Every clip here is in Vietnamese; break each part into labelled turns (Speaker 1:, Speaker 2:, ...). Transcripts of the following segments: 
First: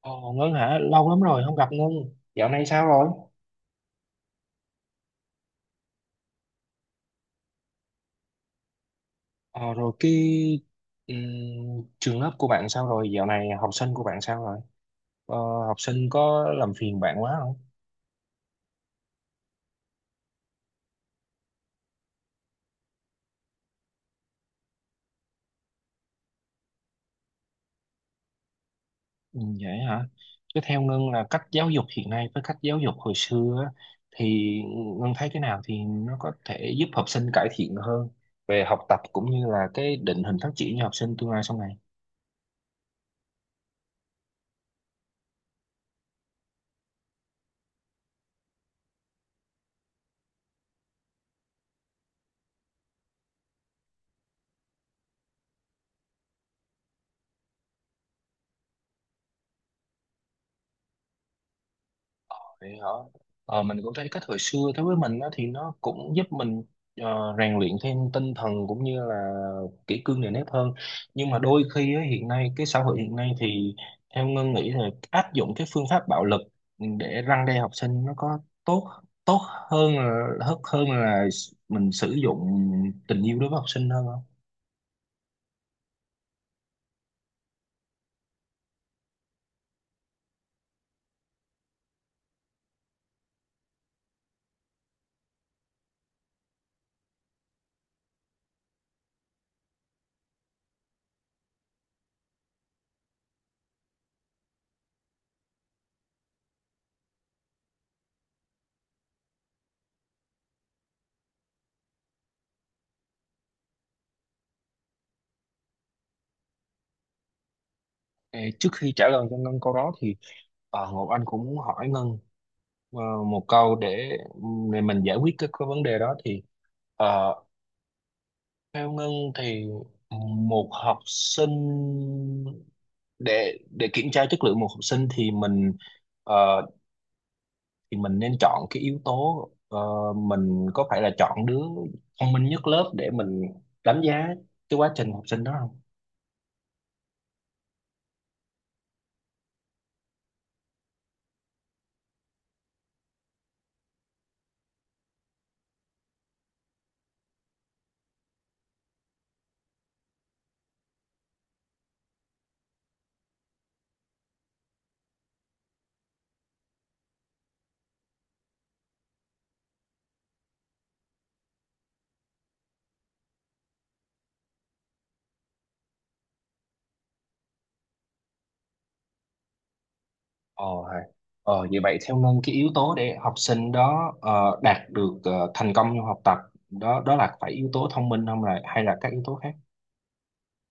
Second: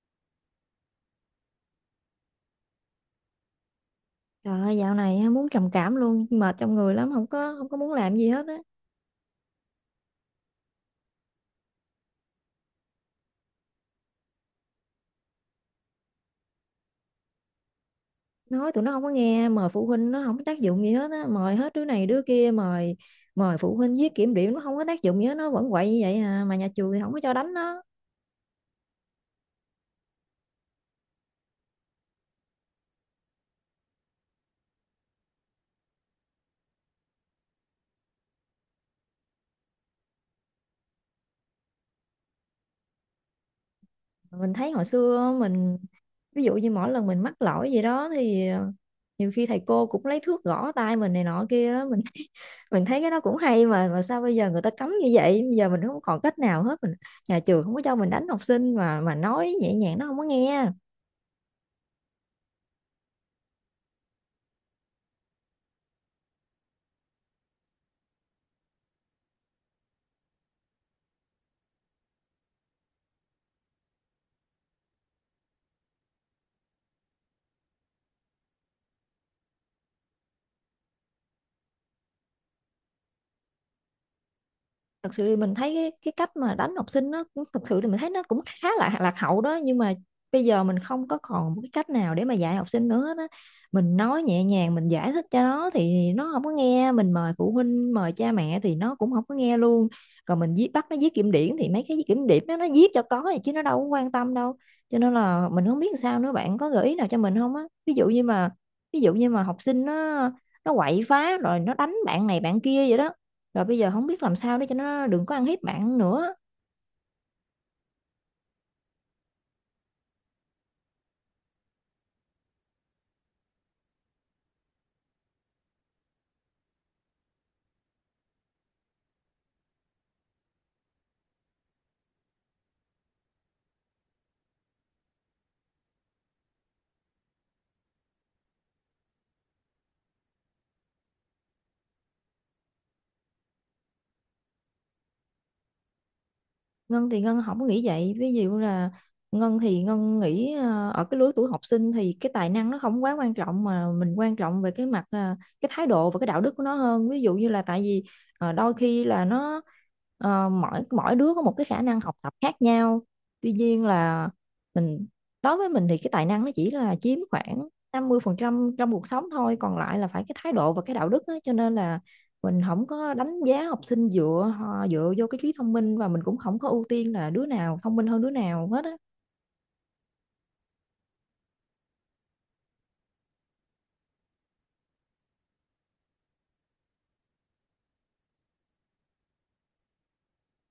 Speaker 1: Ờ, Ngân hả? Lâu lắm rồi không gặp Ngân. Dạo này sao rồi?
Speaker 2: Trời ơi, dạo này á, muốn trầm cảm luôn, mệt trong người lắm, không có muốn làm gì hết á.
Speaker 1: Ờ, rồi cái ừm, trường lớp của bạn sao rồi? Dạo này học sinh của bạn sao rồi? Ờ, học sinh có làm phiền bạn quá không?
Speaker 2: Nói tụi nó không có nghe, mời phụ huynh nó không có tác dụng gì hết á, mời hết đứa này đứa kia, mời mời phụ huynh viết kiểm điểm nó không có tác dụng gì hết, nó vẫn quậy như vậy à, mà nhà trường thì không có cho đánh nó.
Speaker 1: Ừ, vậy hả? Chứ theo Ngân là cách giáo dục hiện nay với cách giáo dục hồi xưa á, thì Ngân thấy cái nào thì nó có thể giúp học sinh cải thiện hơn về học tập cũng như là cái định hình phát triển cho học sinh tương lai sau này.
Speaker 2: Mình thấy hồi xưa á, mình ví dụ như mỗi lần mình mắc lỗi gì đó thì nhiều khi thầy cô cũng lấy thước gõ tay mình này nọ kia á. Mình mình thấy cái đó cũng hay, mà sao bây giờ người ta cấm như vậy. Bây giờ mình không còn cách nào hết, mình, nhà trường không có cho mình đánh học sinh, mà nói nhẹ nhàng nó không có nghe.
Speaker 1: Vậy hả? Ờ, mình cũng thấy cách hồi xưa đối với mình đó, thì nó cũng giúp mình rèn luyện thêm tinh thần cũng như là kỷ cương nề nếp hơn. Nhưng mà đôi khi á, hiện nay cái xã hội hiện nay thì theo Ngân nghĩ là áp dụng cái phương pháp bạo lực để răn đe học sinh nó có tốt tốt hơn là mình sử dụng tình yêu đối với học sinh hơn không?
Speaker 2: Thật sự thì mình thấy cái cách mà đánh học sinh nó cũng- thật sự thì mình thấy nó cũng khá là lạc hậu đó, nhưng mà bây giờ mình không có còn một cái cách nào để mà dạy học sinh nữa đó. Mình nói nhẹ nhàng, mình giải thích cho nó thì nó không có nghe, mình mời phụ huynh mời cha mẹ thì nó cũng không có nghe luôn. Còn mình viết bắt nó viết kiểm điểm thì mấy cái kiểm điểm đó nó viết cho có vậy chứ nó đâu có quan tâm đâu. Cho nên là mình không biết làm sao nữa, bạn có gợi ý nào cho mình không á? Ví dụ như mà học sinh nó quậy phá rồi nó đánh bạn này bạn kia vậy đó, rồi bây giờ không biết làm sao để cho nó đừng có ăn hiếp bạn nữa.
Speaker 1: Ê, trước khi trả lời cho Ngân câu đó thì Ngọc Anh cũng muốn hỏi Ngân, Ờ, một câu để mình giải quyết cái vấn đề đó thì ờ, theo Ngân thì một học sinh, để kiểm tra chất lượng một học sinh thì ờ, mình nên chọn cái yếu tố, mình có phải là chọn đứa thông minh nhất lớp để mình đánh giá cái quá trình học sinh đó không?
Speaker 2: Ngân thì Ngân không có nghĩ vậy. Ví dụ là Ngân thì Ngân nghĩ ở cái lứa tuổi học sinh thì cái tài năng nó không quá quan trọng, mà mình quan trọng về cái mặt cái thái độ và cái đạo đức của nó hơn. Ví dụ như là tại vì đôi khi là nó, mỗi mỗi đứa có một cái khả năng học tập khác nhau. Tuy nhiên là mình, đối với mình thì cái tài năng nó chỉ là chiếm khoảng 50% trong cuộc sống thôi, còn lại là phải cái thái độ và cái đạo đức á. Cho nên là mình không có đánh giá học sinh dựa họ dựa vô cái trí thông minh, và mình cũng không có ưu tiên là đứa nào thông minh hơn đứa nào hết á.
Speaker 1: Ờ, hay. Ờ vậy vậy theo Ngân cái yếu tố để học sinh đó đạt được thành công trong học tập, đó đó là phải yếu tố thông minh không, là hay là các yếu tố khác?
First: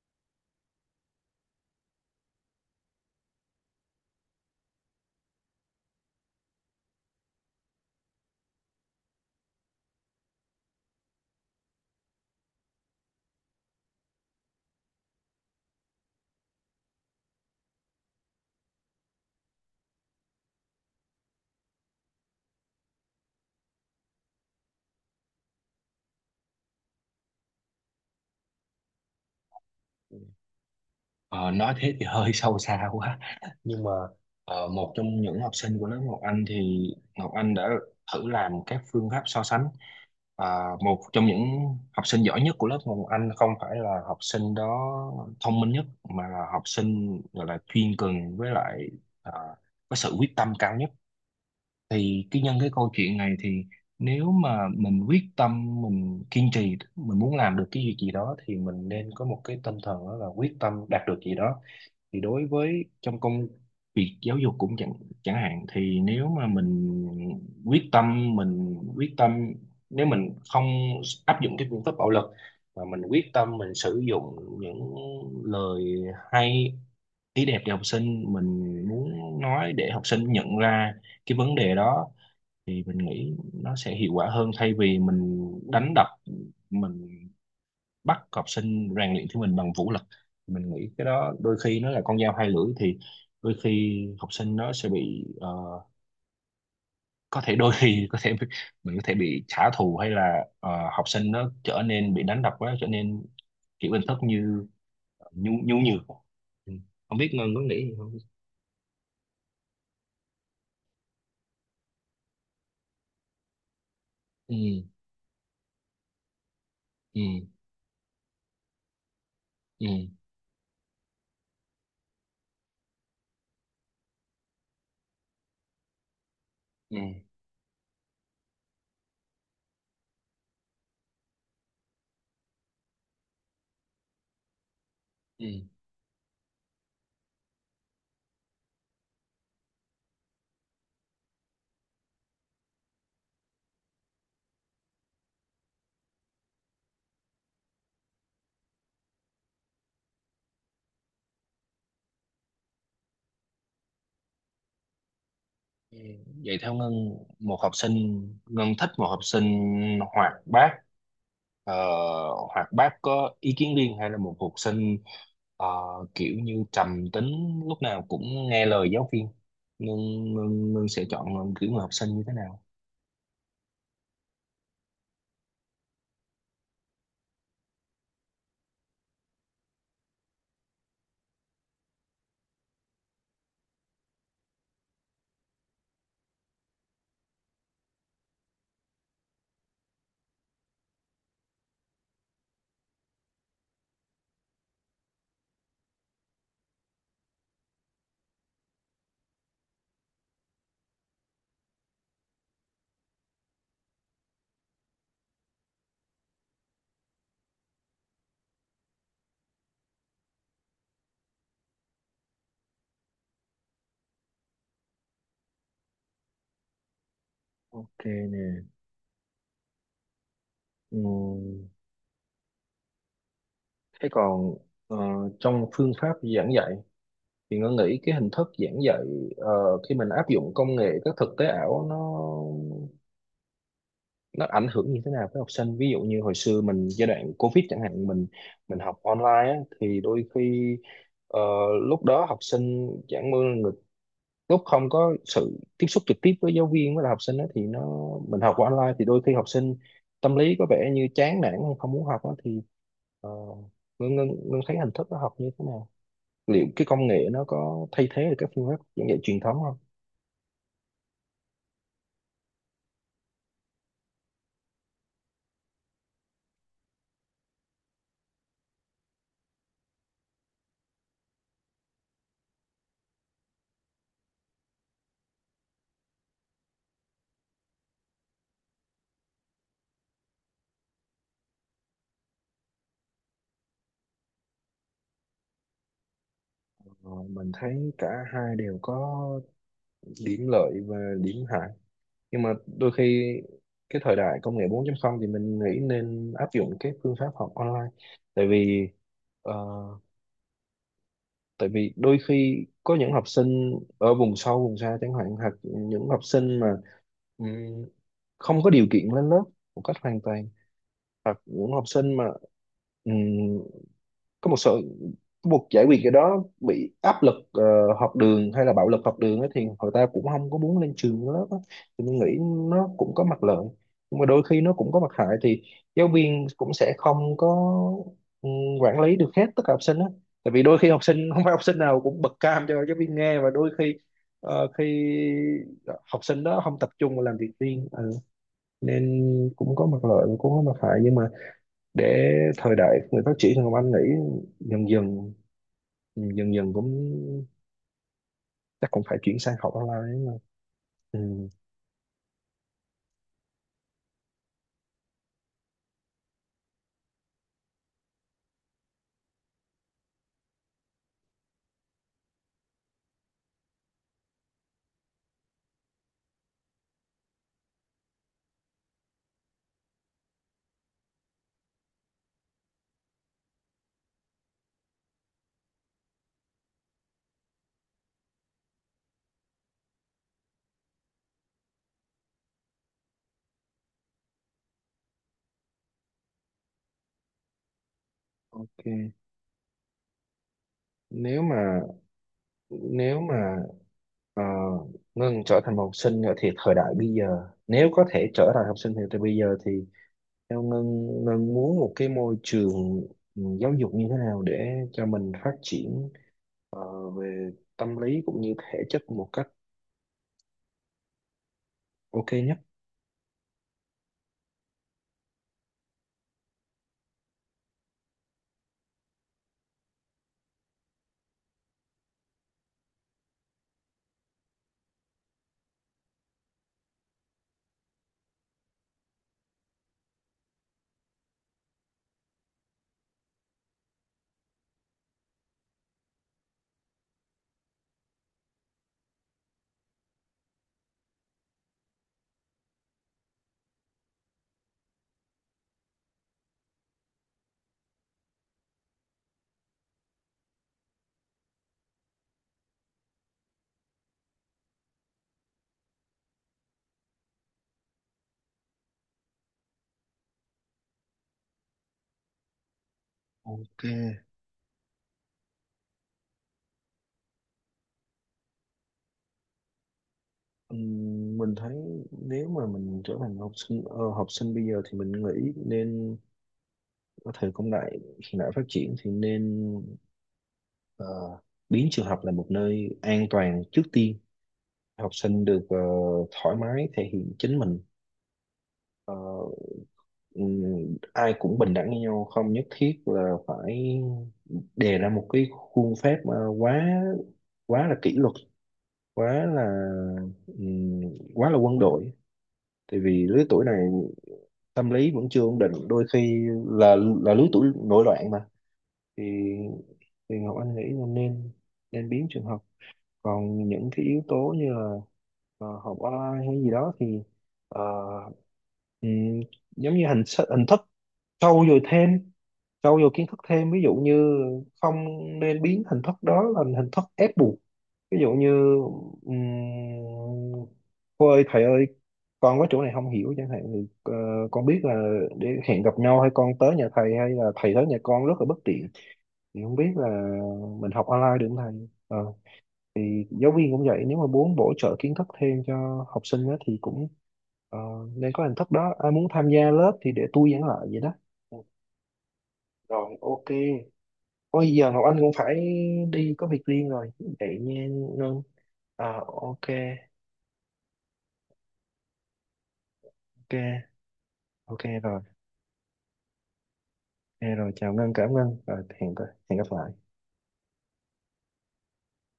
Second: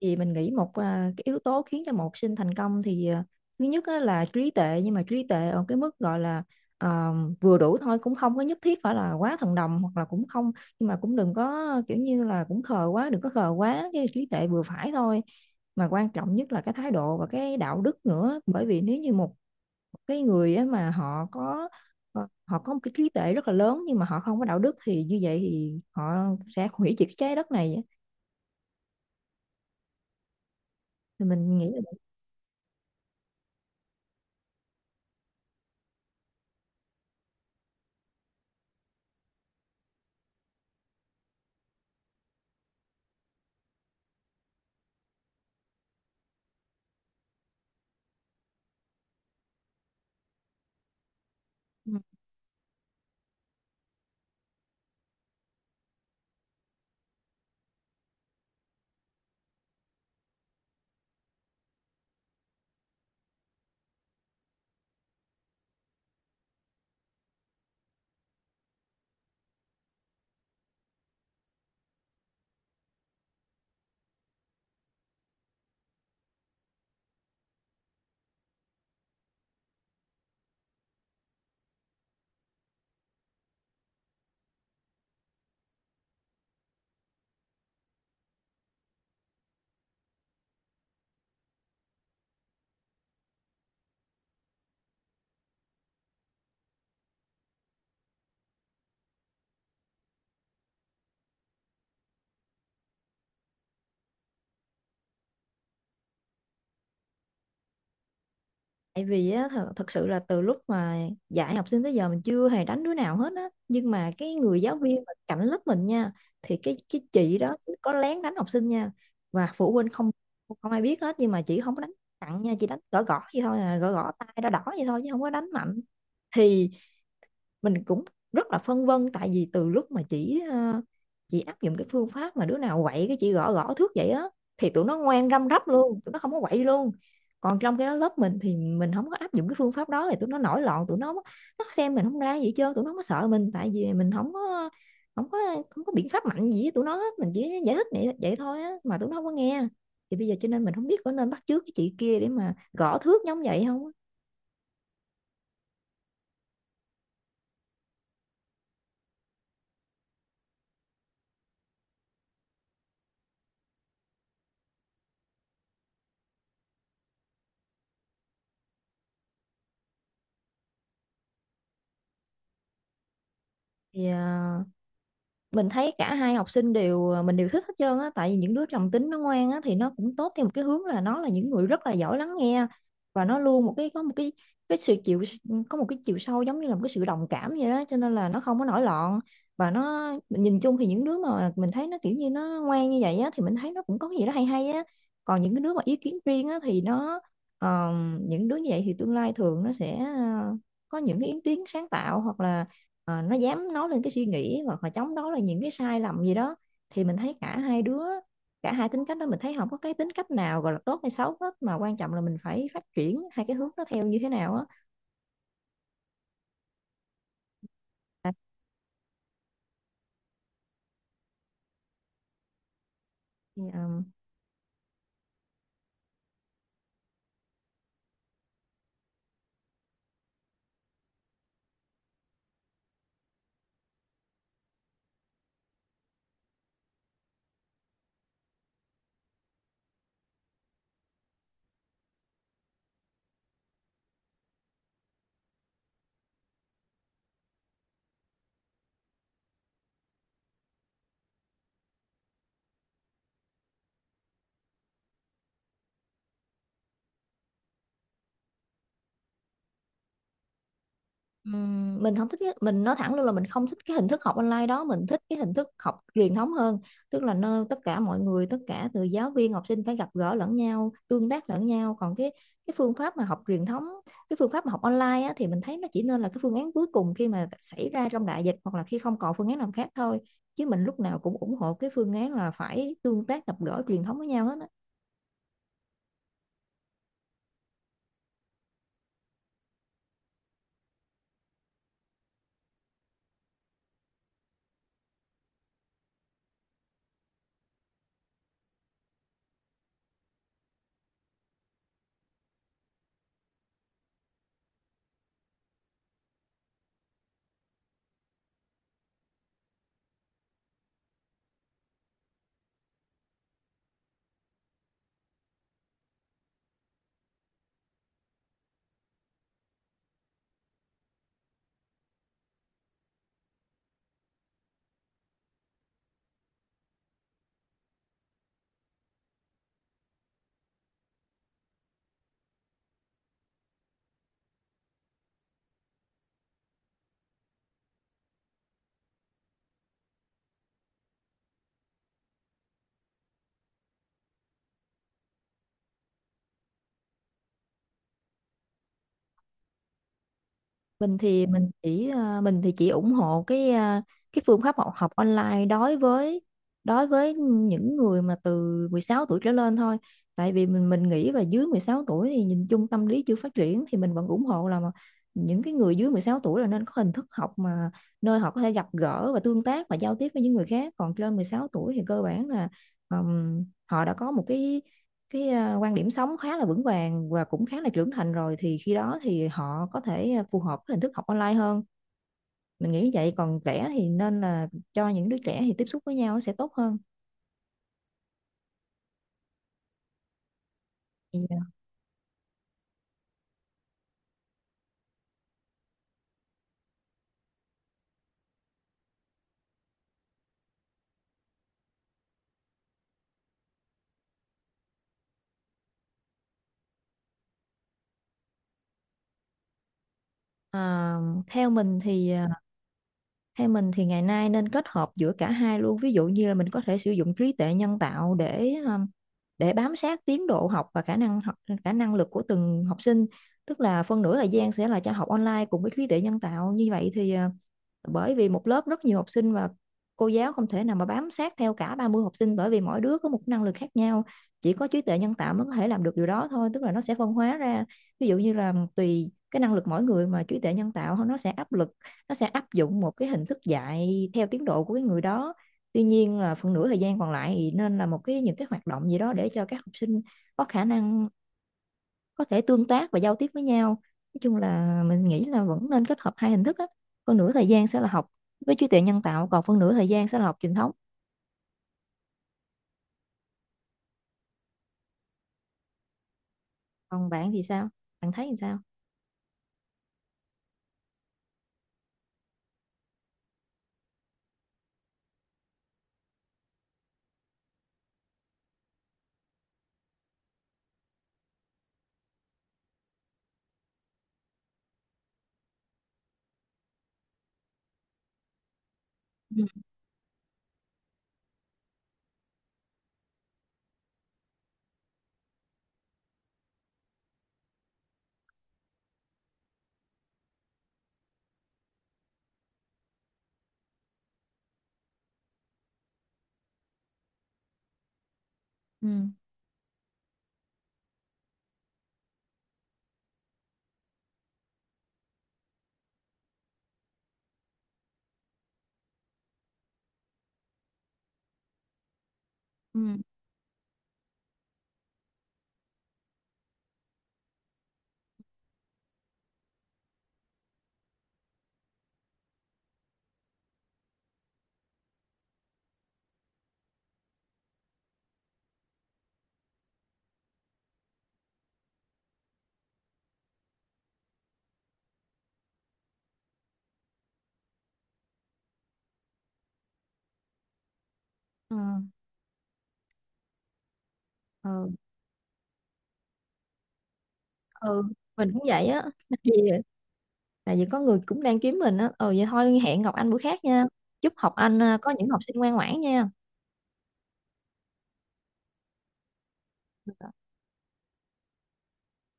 Speaker 2: Thì mình nghĩ một, cái yếu tố khiến cho một học sinh thành công thì thứ nhất á là trí tệ, nhưng mà trí tệ ở cái mức gọi là à, vừa đủ thôi, cũng không có nhất thiết phải là quá thần đồng, hoặc là cũng không, nhưng mà cũng đừng có kiểu như là cũng khờ quá, đừng có khờ quá, cái trí tệ vừa phải thôi. Mà quan trọng nhất là cái thái độ và cái đạo đức nữa, bởi vì nếu như một cái người á mà họ có một cái trí tuệ rất là lớn nhưng mà họ không có đạo đức thì như vậy thì họ sẽ hủy diệt cái trái đất này á. Thì
Speaker 1: Ờ,
Speaker 2: mình nghĩ
Speaker 1: nói
Speaker 2: là
Speaker 1: thế thì hơi sâu xa quá, nhưng mà một trong những học sinh của lớp Ngọc Anh thì Ngọc Anh đã thử làm các phương pháp so sánh. Một trong những học sinh giỏi nhất của lớp Ngọc Anh không phải là học sinh đó thông minh nhất, mà là học sinh gọi là chuyên cần, với lại ờ, có sự quyết tâm cao nhất.
Speaker 2: Ừ.
Speaker 1: Thì cái nhân cái câu chuyện này, thì nếu mà mình quyết tâm, mình kiên trì, mình muốn làm được cái việc gì đó thì mình nên có một cái tinh thần, đó là quyết tâm đạt được gì đó. Thì đối với trong công việc giáo dục cũng chẳng chẳng hạn, thì nếu mà mình quyết tâm nếu mình không áp dụng cái phương pháp bạo lực, mà mình quyết tâm mình sử dụng những lời hay ý đẹp để học sinh mình muốn nói, để học sinh nhận ra cái vấn đề đó, thì mình nghĩ nó sẽ hiệu quả hơn thay vì mình đánh đập, mình bắt học sinh rèn luyện thi mình bằng vũ lực. Mình nghĩ cái đó đôi khi nó là con dao hai lưỡi, thì đôi khi học sinh nó sẽ bị có thể đôi khi có thể mình có thể bị trả thù, hay là học sinh nó trở nên bị đánh đập quá, trở nên kiểu hình thức như nhu nhu nhược Ừ. Không biết Ngân có nghĩ gì không?
Speaker 2: Tại vì á, thật sự là từ lúc mà dạy học sinh tới giờ mình chưa hề đánh đứa nào hết á, nhưng mà cái người giáo
Speaker 1: Ừ.
Speaker 2: viên mà cạnh lớp mình nha, thì cái
Speaker 1: Ừ.
Speaker 2: chị đó chị có lén đánh học sinh nha, và phụ
Speaker 1: Ừ.
Speaker 2: huynh không, không ai biết hết, nhưng mà chị không có đánh nặng nha, chị đánh gõ gõ vậy thôi à, gõ gõ tay đỏ đỏ vậy thôi chứ không có đánh mạnh. Thì mình cũng rất là phân vân, tại vì từ lúc mà chị áp dụng cái phương pháp mà đứa nào quậy cái chị gõ gõ thước vậy á, thì tụi nó ngoan
Speaker 1: Ừ.
Speaker 2: răm rắp luôn, tụi nó không có quậy luôn. Còn trong cái đó lớp mình thì mình không có áp dụng cái phương pháp đó thì tụi nó nổi loạn, tụi nó xem mình không ra gì hết trơn, tụi nó không có sợ mình tại vì mình không có không có biện pháp mạnh gì với tụi nó hết. Mình chỉ giải thích vậy thôi á mà tụi nó không có nghe. Thì bây giờ cho nên mình không biết có nên bắt chước cái chị kia để mà gõ thước giống vậy không á.
Speaker 1: Ừ, vậy theo Ngân một học sinh, Ngân thích một học sinh ờ, hoạt bát có ý kiến riêng, hay là một học sinh ờ, kiểu như trầm tính, lúc nào cũng nghe lời giáo viên, Ngân, Ngân sẽ chọn kiểu người học sinh như thế nào?
Speaker 2: Thì mình thấy cả hai học sinh đều, mình đều thích hết trơn á, tại vì những đứa trầm tính nó ngoan á thì nó cũng tốt theo một cái hướng, là nó là những người rất là giỏi lắng nghe. Và nó luôn một cái, có một cái sự chịu, có một cái chiều sâu giống như là một cái sự đồng cảm vậy đó, cho nên là nó không có nổi loạn. Và nó, mình nhìn chung thì những đứa mà mình thấy nó kiểu như nó ngoan như vậy á thì mình thấy nó cũng có cái gì đó hay hay á. Còn những cái đứa mà ý kiến riêng á thì ờ, những đứa như vậy thì tương lai thường nó sẽ, có những cái ý kiến sáng tạo, hoặc là nó dám nói lên cái suy nghĩ hoặc là chống đối là những cái sai lầm gì đó. Thì mình thấy cả hai đứa, cả hai tính cách đó mình thấy không có cái tính cách nào gọi là tốt hay xấu hết, mà quan trọng là mình phải phát triển hai cái hướng nó theo như thế nào á.
Speaker 1: Ok nè. Ừ.
Speaker 2: Thì,
Speaker 1: Thế còn ờ, trong phương pháp giảng dạy, thì Ngân nghĩ cái hình thức giảng dạy ờ, khi mình áp dụng công nghệ các thực tế ảo, nó ảnh hưởng như thế nào với học sinh? Ví dụ như hồi xưa mình giai đoạn Covid chẳng hạn, mình học online á, thì đôi khi ờ, lúc đó học sinh chẳng mưa người, lúc không có sự tiếp xúc trực tiếp với giáo viên với lại học sinh á, thì nó mình học qua online thì đôi khi học sinh tâm lý có vẻ như chán nản, hay không muốn học á, thì ờ, Ngân thấy hình thức nó học như thế nào, liệu cái công nghệ nó có thay thế được các phương pháp giảng dạy truyền thống không?
Speaker 2: Mình không thích mình nói thẳng luôn là mình không thích cái hình thức học online đó, mình thích cái hình thức học truyền thống hơn. Tức là nơi tất cả mọi người, tất cả từ giáo viên học sinh phải gặp gỡ lẫn nhau, tương tác lẫn nhau. Còn cái phương pháp mà học truyền thống, cái phương pháp mà học online á, thì mình thấy nó chỉ nên là cái phương án cuối cùng khi mà xảy ra trong đại dịch, hoặc là khi không còn phương án nào khác thôi. Chứ mình lúc nào cũng ủng hộ cái phương án là phải tương tác gặp gỡ truyền thống với nhau hết á.
Speaker 1: Ờ, mình thấy cả hai đều có điểm lợi và điểm hại, nhưng mà đôi khi cái thời đại công nghệ 4.0 thì mình nghĩ nên áp dụng cái phương pháp học online, tại vì ờ, tại vì đôi khi có những học sinh ở vùng sâu vùng xa chẳng hạn, hoặc những học sinh mà ừm, không có điều kiện lên lớp một cách hoàn toàn, hoặc những học sinh mà có một sự buộc giải quyết cái đó, bị áp lực học đường hay là bạo lực học đường ấy, thì người ta cũng không có muốn lên trường lớp á. Thì mình nghĩ nó cũng có mặt lợi, nhưng mà đôi khi nó cũng có mặt hại, thì giáo viên cũng sẽ không có ừ, quản lý được hết tất cả học sinh á, tại vì đôi khi học sinh không phải học sinh nào cũng bật cam cho giáo viên nghe, và khi học sinh đó không tập trung, vào làm việc riêng. Ừ. Nên cũng có mặt lợi và cũng có mặt hại, nhưng mà để thời đại người phát triển hơn, anh nghĩ dần dần dần dần cũng chắc cũng phải chuyển sang học online mà.
Speaker 2: mình thì
Speaker 1: Ừ.
Speaker 2: mình chỉ à, mình thì chỉ ủng hộ cái phương pháp học học online đối với những người mà từ 16 tuổi trở lên thôi. Tại vì mình nghĩ là dưới 16 tuổi thì nhìn chung tâm lý chưa phát triển, thì mình vẫn ủng hộ là mà những cái người dưới 16 tuổi là nên có hình thức học mà nơi họ có thể gặp gỡ và tương tác và giao tiếp với những người khác. Còn trên 16 tuổi thì cơ bản là họ đã có một cái quan điểm sống khá là vững vàng và cũng khá là trưởng thành rồi, thì khi đó thì họ có thể, phù hợp với hình thức học online hơn. Mình nghĩ vậy, còn trẻ thì nên là, cho những đứa trẻ thì tiếp xúc với nhau sẽ tốt hơn.
Speaker 1: Ok.
Speaker 2: Thì,
Speaker 1: Nếu mà nếu mà ờ, Ngân trở thành một học sinh nữa, thì thời đại bây giờ nếu có thể trở thành học sinh thì từ bây giờ thì theo Ngân, Ngân muốn một cái môi trường, giáo dục như thế nào để cho mình phát triển về tâm lý cũng như thể chất một cách
Speaker 2: à, theo mình thì
Speaker 1: ok
Speaker 2: à,
Speaker 1: nhất?
Speaker 2: theo mình thì ngày nay nên kết hợp giữa cả hai luôn. Ví dụ như là mình có thể sử dụng trí tuệ nhân tạo để, để bám sát tiến độ học và khả năng học, khả năng lực của từng học sinh. Tức là phân nửa thời gian sẽ là cho học online cùng với trí tuệ nhân tạo, như vậy thì bởi vì một lớp rất nhiều học sinh và cô giáo không thể nào mà bám sát theo cả 30 học sinh, bởi vì mỗi đứa có một năng lực khác nhau. Chỉ có trí tuệ nhân tạo mới có thể làm được điều đó thôi, tức là nó sẽ phân hóa ra. Ví dụ như là tùy cái năng lực mỗi người mà trí tuệ nhân tạo nó sẽ áp dụng một cái hình thức dạy theo tiến độ của cái người đó. Tuy nhiên là phần nửa thời gian còn lại thì nên là một cái những cái hoạt động gì đó để cho các học sinh có khả năng, có thể tương tác và giao tiếp với nhau. Nói chung là mình nghĩ là vẫn nên kết hợp hai hình thức á, phần nửa thời gian sẽ là học với trí tuệ nhân tạo, còn phần nửa thời gian sẽ là học truyền thống.
Speaker 1: Ok.
Speaker 2: Còn bạn thì sao, bạn thấy thì sao?
Speaker 1: Mình thấy nếu mà mình trở thành học sinh bây giờ, thì mình nghĩ nên, có thể công nghệ hiện đại phát triển thì nên ờ, biến trường học là một nơi an toàn trước tiên, học sinh được thoải mái thể hiện chính mình. Ờ,
Speaker 2: Ừ.
Speaker 1: ừm, Ai cũng bình đẳng với nhau, không nhất thiết là phải đề ra một cái khuôn phép mà quá quá là kỷ luật, quá là ừm, quá là quân đội, tại vì lứa tuổi này tâm lý vẫn chưa ổn định, đôi khi là lứa tuổi nổi loạn mà,
Speaker 2: Ừ
Speaker 1: thì thì Ngọc Anh nghĩ là nên nên biến trường học. Còn những cái yếu tố như là học online hay gì đó thì ờ, ừm, giống như hình thức trau dồi thêm, trau dồi
Speaker 2: ừ
Speaker 1: kiến thức thêm, ví dụ như không nên biến hình thức đó thành hình thức ép buộc. Ví dụ như um, cô ơi thầy ơi, con có chỗ này không hiểu chẳng hạn, thì con biết là để hẹn gặp nhau hay con tới nhà thầy hay là thầy tới nhà con rất là bất tiện, thì không biết là mình học online được không thầy. Ờ, thì giáo viên cũng vậy, nếu mà muốn bổ trợ kiến thức thêm cho học sinh á, thì cũng ờ, nên có hình thức đó, ai muốn tham gia lớp thì để tôi giảng lại vậy đó. Ừ,
Speaker 2: ừ
Speaker 1: rồi. Ok. Ôi giờ
Speaker 2: ừ,
Speaker 1: Ngọc Anh cũng phải đi có việc riêng rồi, vậy nha
Speaker 2: ừ.
Speaker 1: Ngân.
Speaker 2: Mình cũng vậy á,
Speaker 1: À,
Speaker 2: tại vì
Speaker 1: ok.
Speaker 2: có người cũng đang kiếm mình á. Ừ, vậy thôi, hẹn gặp anh bữa khác nha.
Speaker 1: Ok.
Speaker 2: Chúc học anh
Speaker 1: Ok
Speaker 2: có
Speaker 1: rồi.
Speaker 2: những học sinh ngoan ngoãn nha.
Speaker 1: Ok rồi, chào Ngân, cảm ơn, rồi hẹn gặp lại.